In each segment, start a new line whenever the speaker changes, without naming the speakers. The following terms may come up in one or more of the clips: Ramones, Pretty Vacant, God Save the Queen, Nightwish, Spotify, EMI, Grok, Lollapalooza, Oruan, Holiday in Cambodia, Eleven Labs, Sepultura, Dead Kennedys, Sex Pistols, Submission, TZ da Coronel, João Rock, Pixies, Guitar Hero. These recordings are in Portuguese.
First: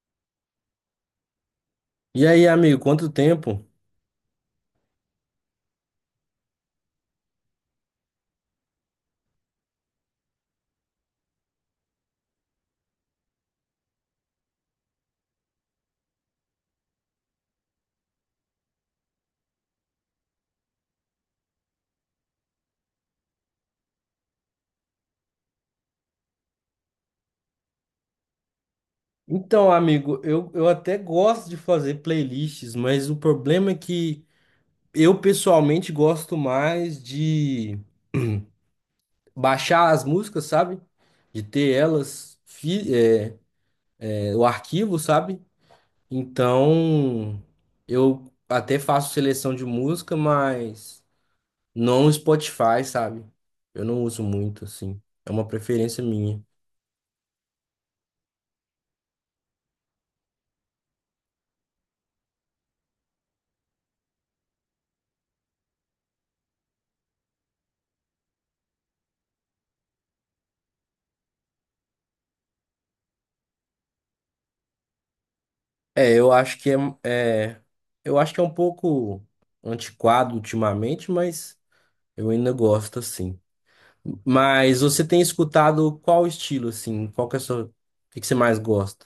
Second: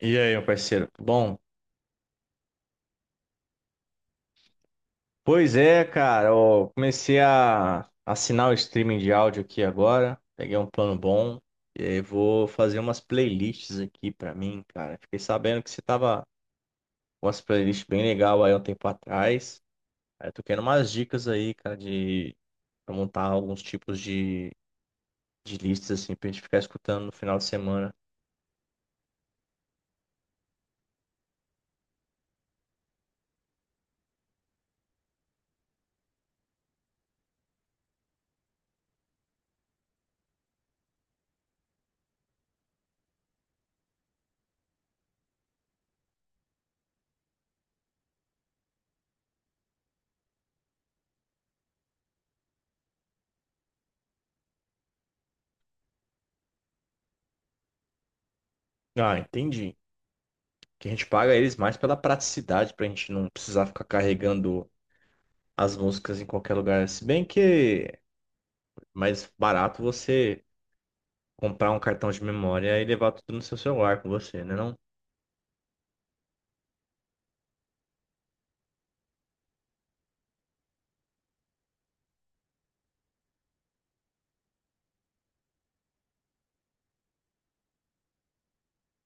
E aí, meu parceiro? Bom,
E aí, amigo, quanto tempo?
pois é, cara, eu comecei a assinar o streaming de áudio aqui agora, peguei um plano bom, e aí vou fazer umas playlists aqui pra mim, cara. Fiquei sabendo que você tava com umas playlists bem legal aí um tempo atrás. Aí eu tô querendo umas dicas aí, cara, de pra montar alguns tipos de listas assim pra gente ficar escutando no final de semana.
Então, amigo, eu até gosto de fazer playlists, mas o problema é que eu pessoalmente gosto mais de baixar as músicas, sabe? De ter elas, o arquivo, sabe? Então, eu até faço seleção de música, mas não no Spotify, sabe? Eu não uso muito, assim. É uma preferência minha.
Ah, entendi. Que a gente paga eles mais pela praticidade, pra gente não precisar ficar carregando as músicas em qualquer lugar. Se bem que é mais barato você comprar um cartão de memória e levar tudo no seu celular com você, né não?
É, é- eu acho que é um pouco antiquado ultimamente, mas eu ainda gosto assim. Mas você tem escutado qual estilo assim? Qual que é a sua, o que que você mais gosta?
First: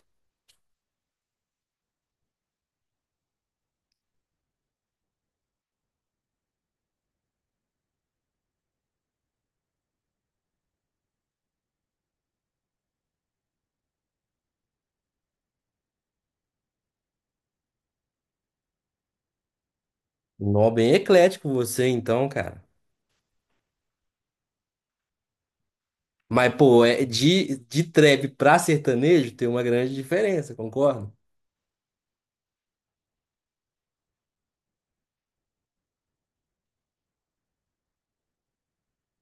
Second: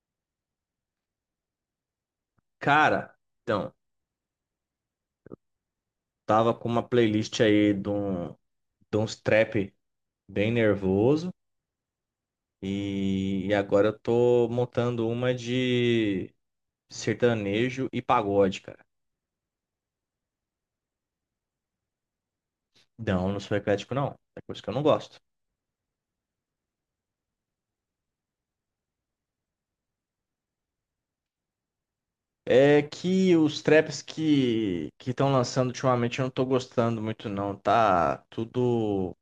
Cara, então, tava com uma playlist aí de uns trap bem nervoso e agora eu tô montando uma de sertanejo e pagode, cara.
Um Nó, bem eclético você então, cara.
Não, não sou eclético não, é coisa que eu não gosto.
Mas pô, é de trap pra sertanejo tem uma grande diferença, concorda?
É que os traps que estão lançando ultimamente eu não tô gostando muito não, tá tudo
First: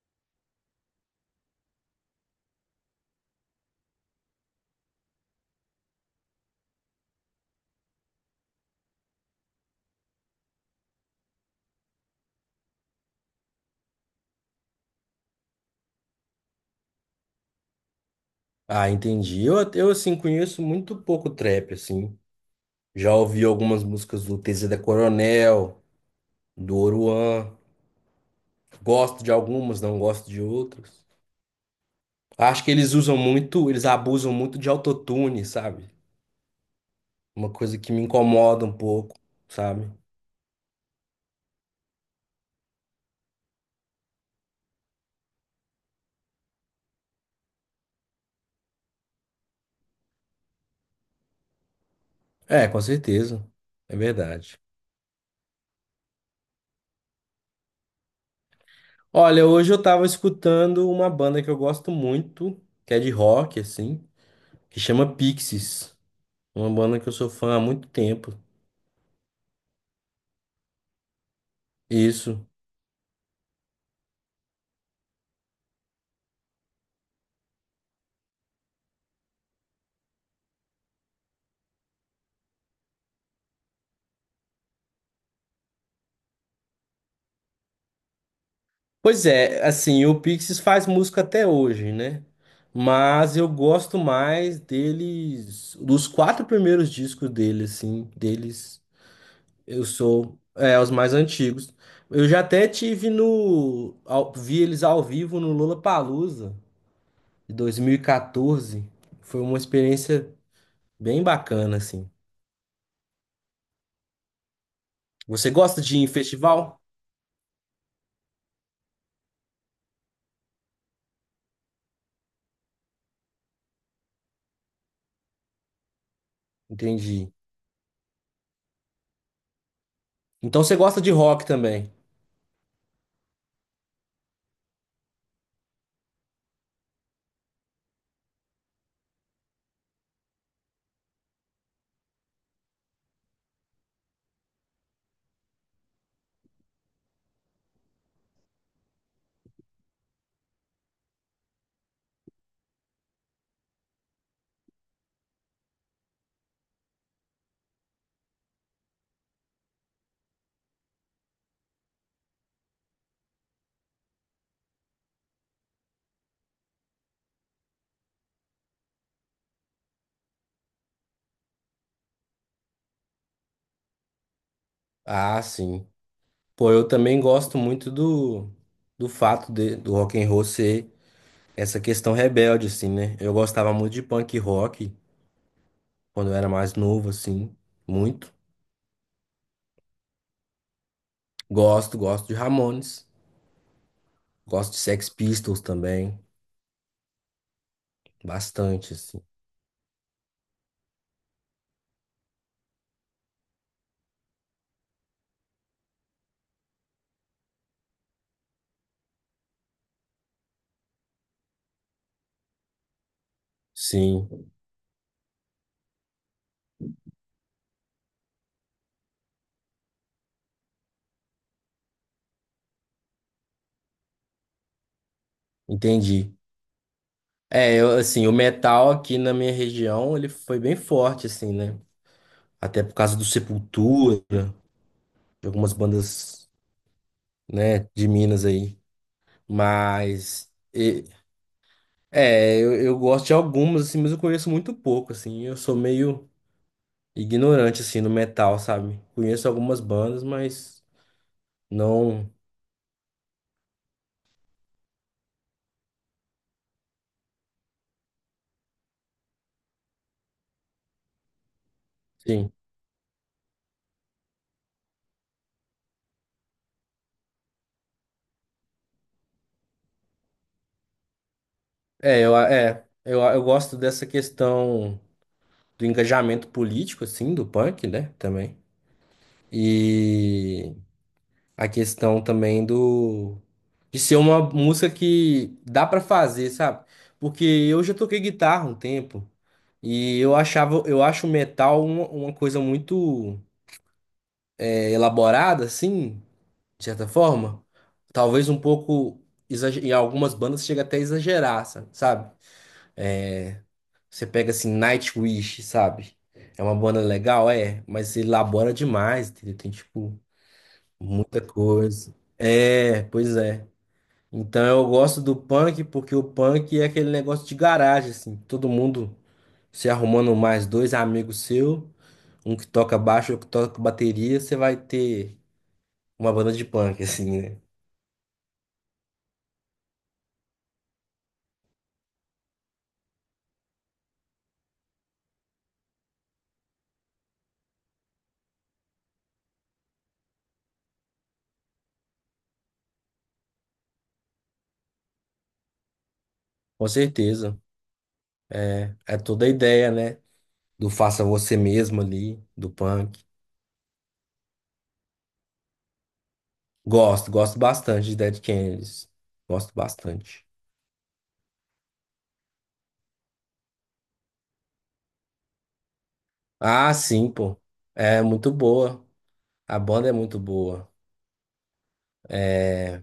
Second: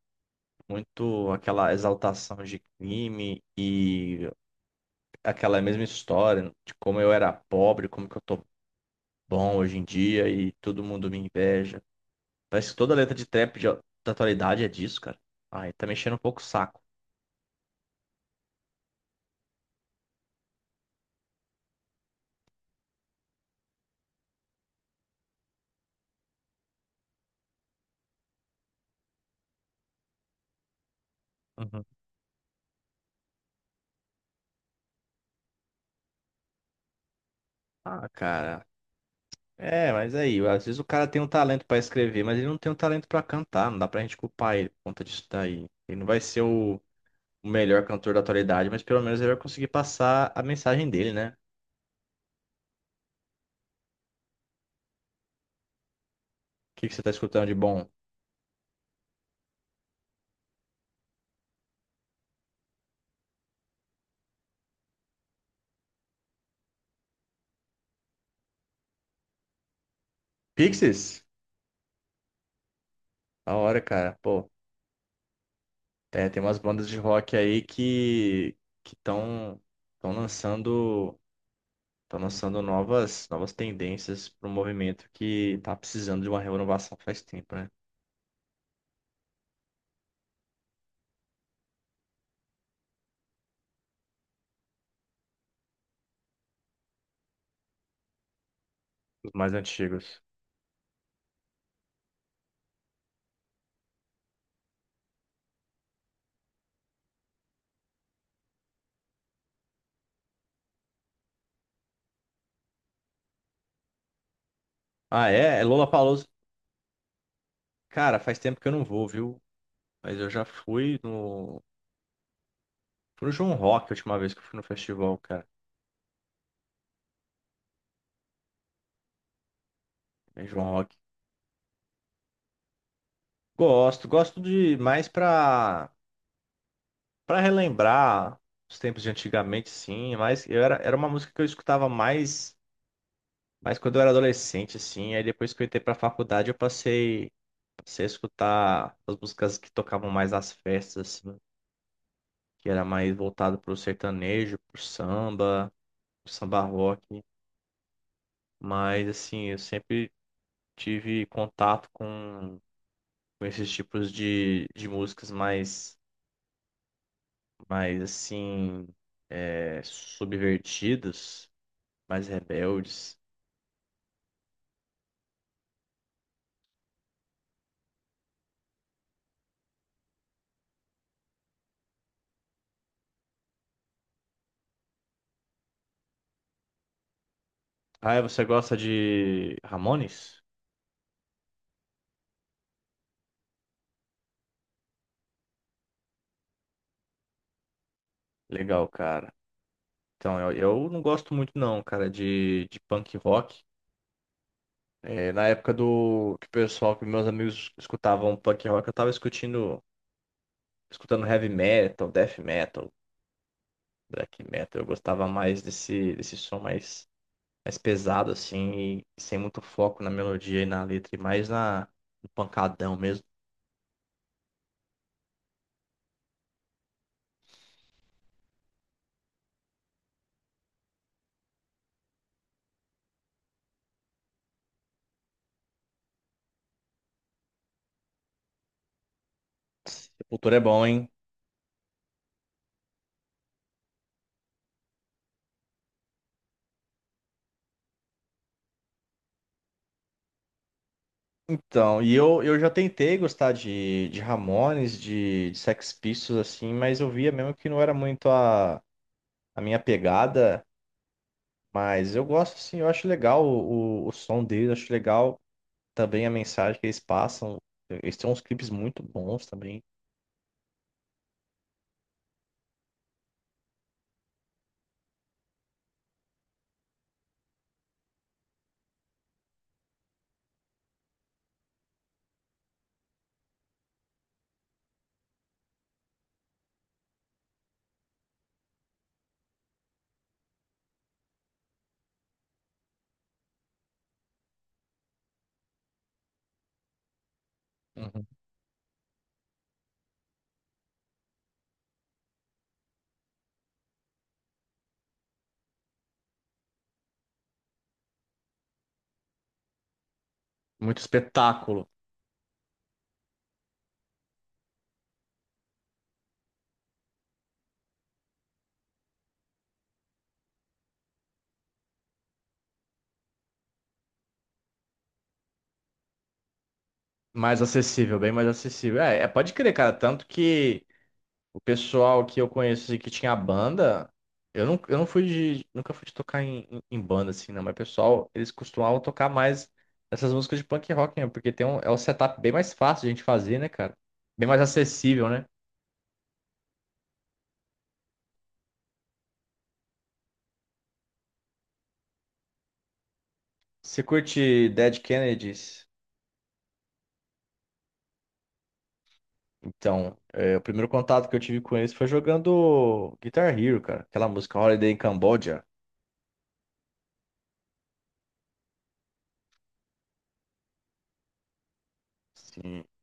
muito aquela exaltação de crime e aquela mesma história de como eu era pobre, como que eu tô bom hoje em dia e todo mundo me inveja. Parece que toda letra de trap da atualidade é disso, cara. Aí tá mexendo um pouco o saco.
Ah, entendi. Eu assim conheço muito pouco trap assim. Já ouvi algumas músicas do TZ da Coronel, do Oruan. Gosto de algumas, não gosto de outras.
Uhum.
Acho que eles usam muito, eles abusam muito de autotune, sabe? Uma coisa que me
Ah, cara.
incomoda um pouco, sabe?
É, mas aí, às vezes o cara tem um talento pra escrever, mas ele não tem um talento pra cantar, não dá pra gente culpar ele por conta disso daí. Ele não vai ser o melhor cantor da atualidade, mas pelo menos ele vai conseguir passar a mensagem dele, né?
É, com certeza. É verdade.
O que que você tá escutando de bom?
Olha, hoje eu tava escutando uma banda que eu gosto muito, que é de rock, assim, que chama Pixies. Uma banda que eu sou fã há muito tempo.
Pixies?
Isso.
Da hora, cara. Pô, é, tem umas bandas de rock aí que estão lançando estão lançando novas tendências para um movimento que tá precisando de uma renovação faz tempo, né?
Pois é, assim, o Pixies faz música até hoje, né? Mas eu gosto mais deles, dos quatro primeiros discos deles, assim, deles,
Os mais
eu
antigos.
sou, é, os mais antigos. Eu já até tive no, ao- vi eles ao vivo no Lollapalooza de 2014. Foi uma experiência bem bacana, assim.
Ah,
Você
é
gosta de ir em
Lollapalooza.
festival?
Cara, faz tempo que eu não vou, viu? Mas eu já fui no João Rock a última vez que eu fui no festival, cara.
Entendi.
Em
Então
João
você
Rock.
gosta de rock também?
Gosto, gosto de mais pra para relembrar os tempos de antigamente, sim, mas eu era uma música que eu escutava mais. Mas quando eu era adolescente, assim, aí depois que eu entrei pra faculdade, eu passei a escutar as músicas que tocavam mais nas festas, assim, que era mais voltado pro sertanejo, pro samba rock. Mas, assim, eu sempre tive contato com esses tipos de músicas mais assim, subvertidas, mais rebeldes.
Ah, sim. Pô, eu também gosto muito do, do fato de, do rock and roll ser essa questão rebelde, assim, né? Eu gostava muito de punk rock quando eu era mais novo, assim,
Ah,
muito.
você gosta de Ramones?
Gosto, gosto de Ramones, gosto de Sex Pistols também,
Legal,
bastante, assim.
cara. Então, eu não gosto muito não, cara, de punk rock. É, na época do que o pessoal, que meus amigos escutavam punk rock, eu tava escutando heavy metal, death metal,
Sim,
black metal. Eu gostava mais desse som mais pesado, assim, e sem muito foco na melodia e na letra, e mais no pancadão mesmo.
entendi. É, eu, assim, o metal aqui na minha região, ele foi bem forte, assim, né? Até por causa do Sepultura, de algumas bandas, né, de Minas aí. Mas...
Sepultura é bom, hein?
É, eu gosto de algumas, assim, mas eu conheço muito pouco, assim. Eu sou meio ignorante, assim, no metal, sabe? Conheço algumas bandas, mas
Então, e
não.
eu, eu já tentei gostar de Ramones, de Sex Pistols, assim, mas eu via mesmo que não era muito a minha pegada, mas eu
Sim.
gosto assim, eu acho legal o som deles, acho legal também a mensagem que eles passam. Eles têm uns clipes muito bons também.
Eu gosto dessa questão do engajamento político, assim, do punk, né? Também. E a questão também do de ser uma música que dá pra fazer, sabe? Porque eu já toquei guitarra um tempo. Eu acho o metal uma coisa muito, é, elaborada, assim, de certa forma.
Uhum.
Talvez um pouco, em algumas bandas chega até a exagerar, sabe? Você pega assim, Nightwish, sabe? É uma banda legal, é, mas elabora demais, entendeu? Tem, tipo,
Muito
muita
espetáculo,
coisa. É, pois é. Então eu gosto do punk porque o punk é aquele negócio de garagem, assim. Todo mundo se arrumando mais dois amigos seu, um que toca baixo, outro que toca bateria, você vai ter uma banda de punk, assim, né?
mais acessível, bem mais acessível. É, pode crer, cara, tanto que o pessoal que eu conheço assim, que tinha banda, eu não fui nunca fui de tocar em banda assim, não, mas pessoal, eles costumavam tocar mais essas músicas de punk rock, né? Porque tem é um setup bem mais fácil de a gente fazer, né, cara? Bem mais acessível, né?
Com certeza. É, é toda a ideia, né? Do faça você mesmo ali, do punk.
Você curte Dead Kennedys?
Gosto, gosto bastante de Dead Kennedys. Gosto
Então,
bastante.
é, o primeiro contato que eu tive com eles foi jogando Guitar Hero, cara. Aquela música Holiday in Cambodia.
Ah, sim, pô. É muito boa. A banda é muito boa.
Sim.
É...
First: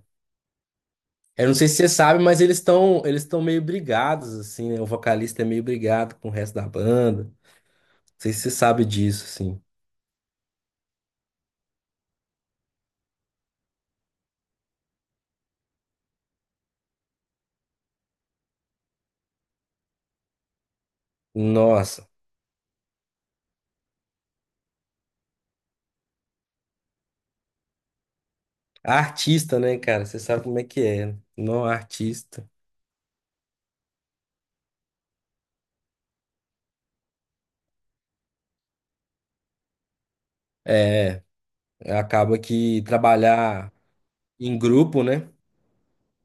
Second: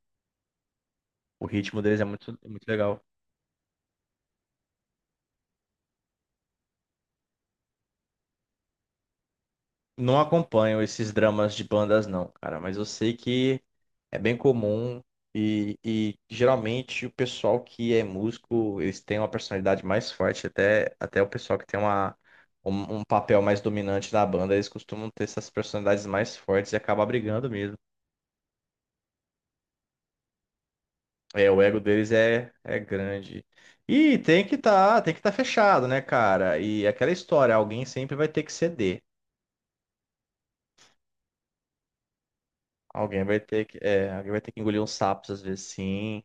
O
Eu não sei se
ritmo
você
deles é
sabe,
muito,
mas
é muito legal.
eles estão meio brigados, assim, né? O vocalista é meio brigado com o resto da banda. Não sei se você sabe disso, assim.
Não acompanho esses dramas de bandas, não, cara, mas eu sei que é bem comum e geralmente o pessoal que é músico, eles têm uma personalidade mais forte, até, até o pessoal que tem
Nossa.
um papel mais dominante na banda, eles costumam ter essas personalidades mais fortes e acaba brigando mesmo.
Artista, né, cara? Você sabe como é que é, né?
É, o
Não
ego deles
artista.
é grande. E tem que estar fechado, né, cara? E aquela história, alguém sempre vai ter que ceder.
Acaba que
Alguém vai ter
trabalhar
que, é, alguém vai ter
em
que engolir uns
grupo, né?
sapos às vezes, sim.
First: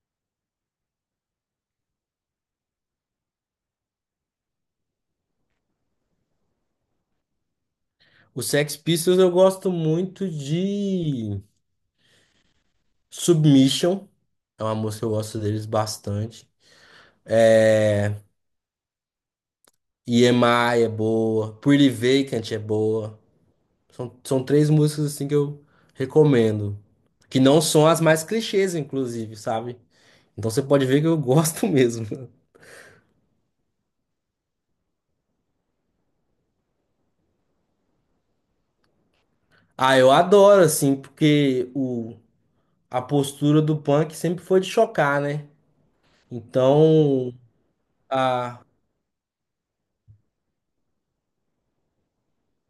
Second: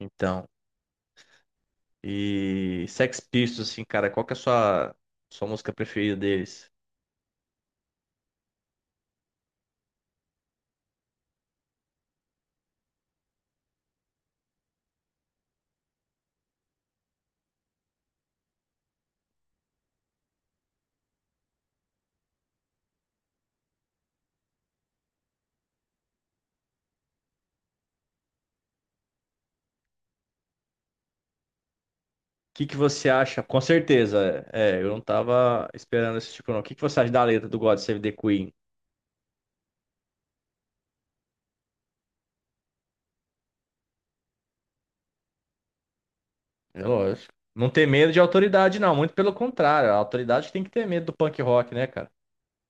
Então, e Sex Pistols, assim, cara, qual que é a sua música preferida deles?
O Sex Pistols eu gosto muito de Submission. É uma música que eu gosto deles bastante. É... EMI é boa. Pretty Vacant é boa. São três músicas assim que eu recomendo. Que não são as mais clichês, inclusive, sabe? Então você pode ver que eu gosto mesmo.
O que que você acha? Com certeza, é, eu não tava esperando esse tipo, não. O que que você acha da letra do God Save the Queen?
Ah, eu adoro, assim, porque a postura do punk sempre foi de chocar, né?
É lógico.
Então,
Não ter medo de
ah,
autoridade, não. Muito pelo contrário, a autoridade tem que ter medo do punk rock, né, cara?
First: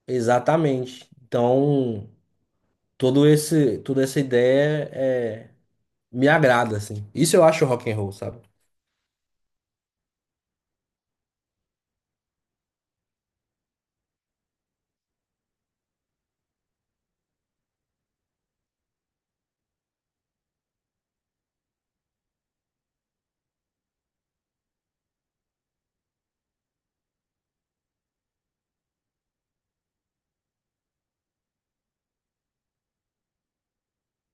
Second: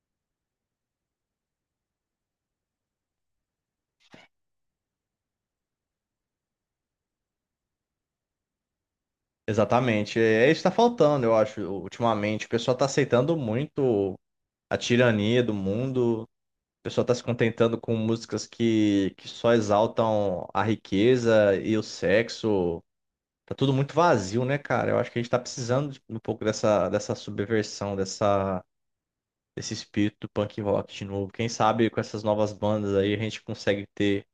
exatamente. Então, todo esse, toda essa ideia é, me agrada, assim. Isso eu acho rock and roll, sabe?
Exatamente. É isso que tá faltando, eu acho, ultimamente. O pessoal tá aceitando muito a tirania do mundo. O pessoal tá se contentando com músicas que só exaltam a riqueza e o sexo. Tá tudo muito vazio, né, cara? Eu acho que a gente tá precisando de um pouco dessa subversão, desse espírito do punk rock de novo. Quem sabe com essas novas bandas aí a gente consegue ter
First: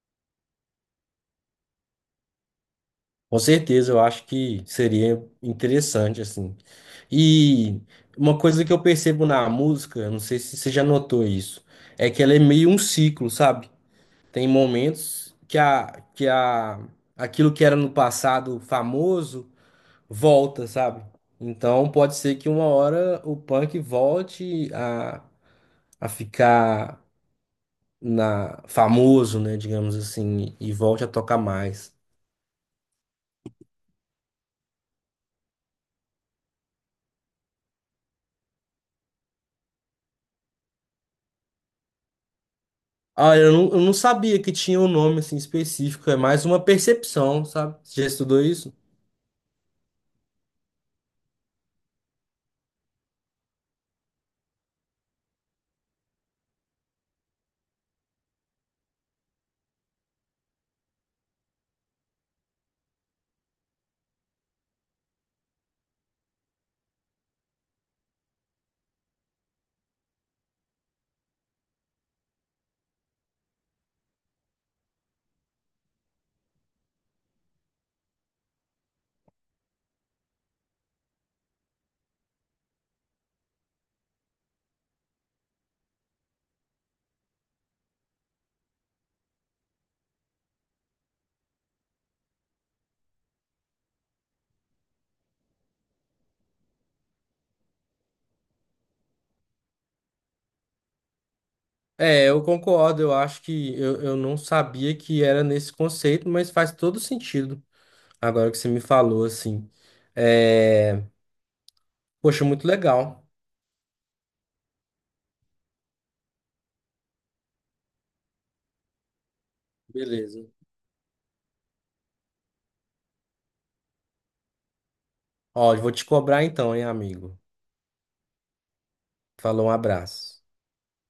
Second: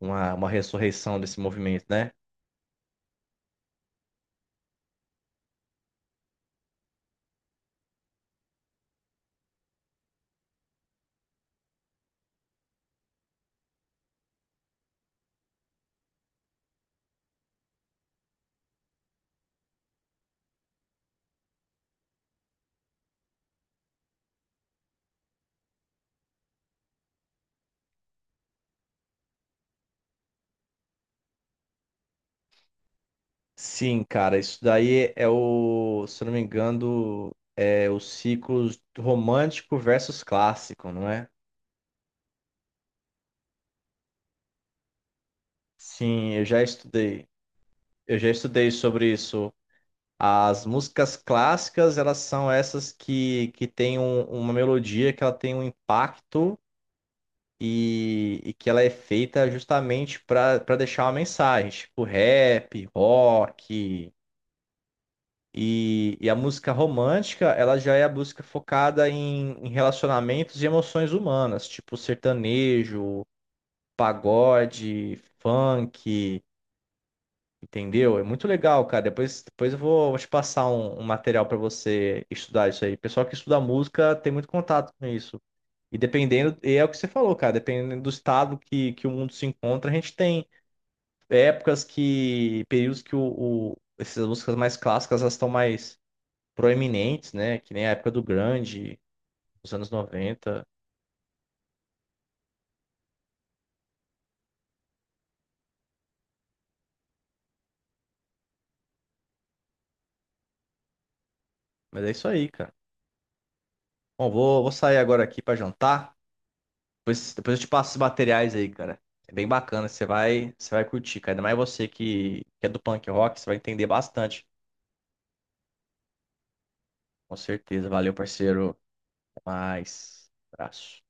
uma ressurreição desse movimento, né?
Com certeza, eu acho que seria interessante, assim. E uma coisa que eu percebo na música, eu não sei se você já notou isso, é que ela é meio um ciclo, sabe? Tem momentos aquilo que era no passado famoso volta, sabe? Então pode ser que uma hora o punk volte a ficar na famoso, né, digamos assim, e volte a tocar mais.
Sim, cara, isso daí é o, se eu não me engano, é o ciclo romântico versus clássico, não é?
Ah, eu não sabia que tinha um nome assim específico, é
Sim, eu
mais uma
já estudei.
percepção, sabe? Você já
Eu já
estudou
estudei
isso?
sobre isso. As músicas clássicas, elas são essas que têm uma melodia, que ela tem um impacto e que ela é feita justamente para deixar uma mensagem, tipo rap, rock. E a música romântica, ela já é a música focada em relacionamentos e emoções humanas, tipo sertanejo, pagode, funk, entendeu? É muito legal, cara. Depois eu vou te passar um material para você estudar isso aí. O pessoal que estuda música tem muito contato com isso. E é o que você falou, cara, dependendo do estado que o mundo se encontra, a gente tem períodos que essas músicas mais clássicas, elas estão mais proeminentes, né? Que nem a época os anos 90.
É, eu concordo, eu acho que eu não sabia que era nesse conceito, mas faz todo sentido agora que você me falou, assim. É...
Mas é isso
Poxa,
aí,
muito
cara.
legal.
Bom, vou sair agora aqui pra jantar. Depois eu te passo os materiais aí, cara. É bem bacana, você
Beleza.
vai, você vai curtir, cara. Ainda mais você que é do punk rock, você vai entender bastante.
Ó, eu vou te cobrar então, hein,
Com
amigo?
certeza. Valeu, parceiro. Até
Falou, um
mais.
abraço.
Abraço.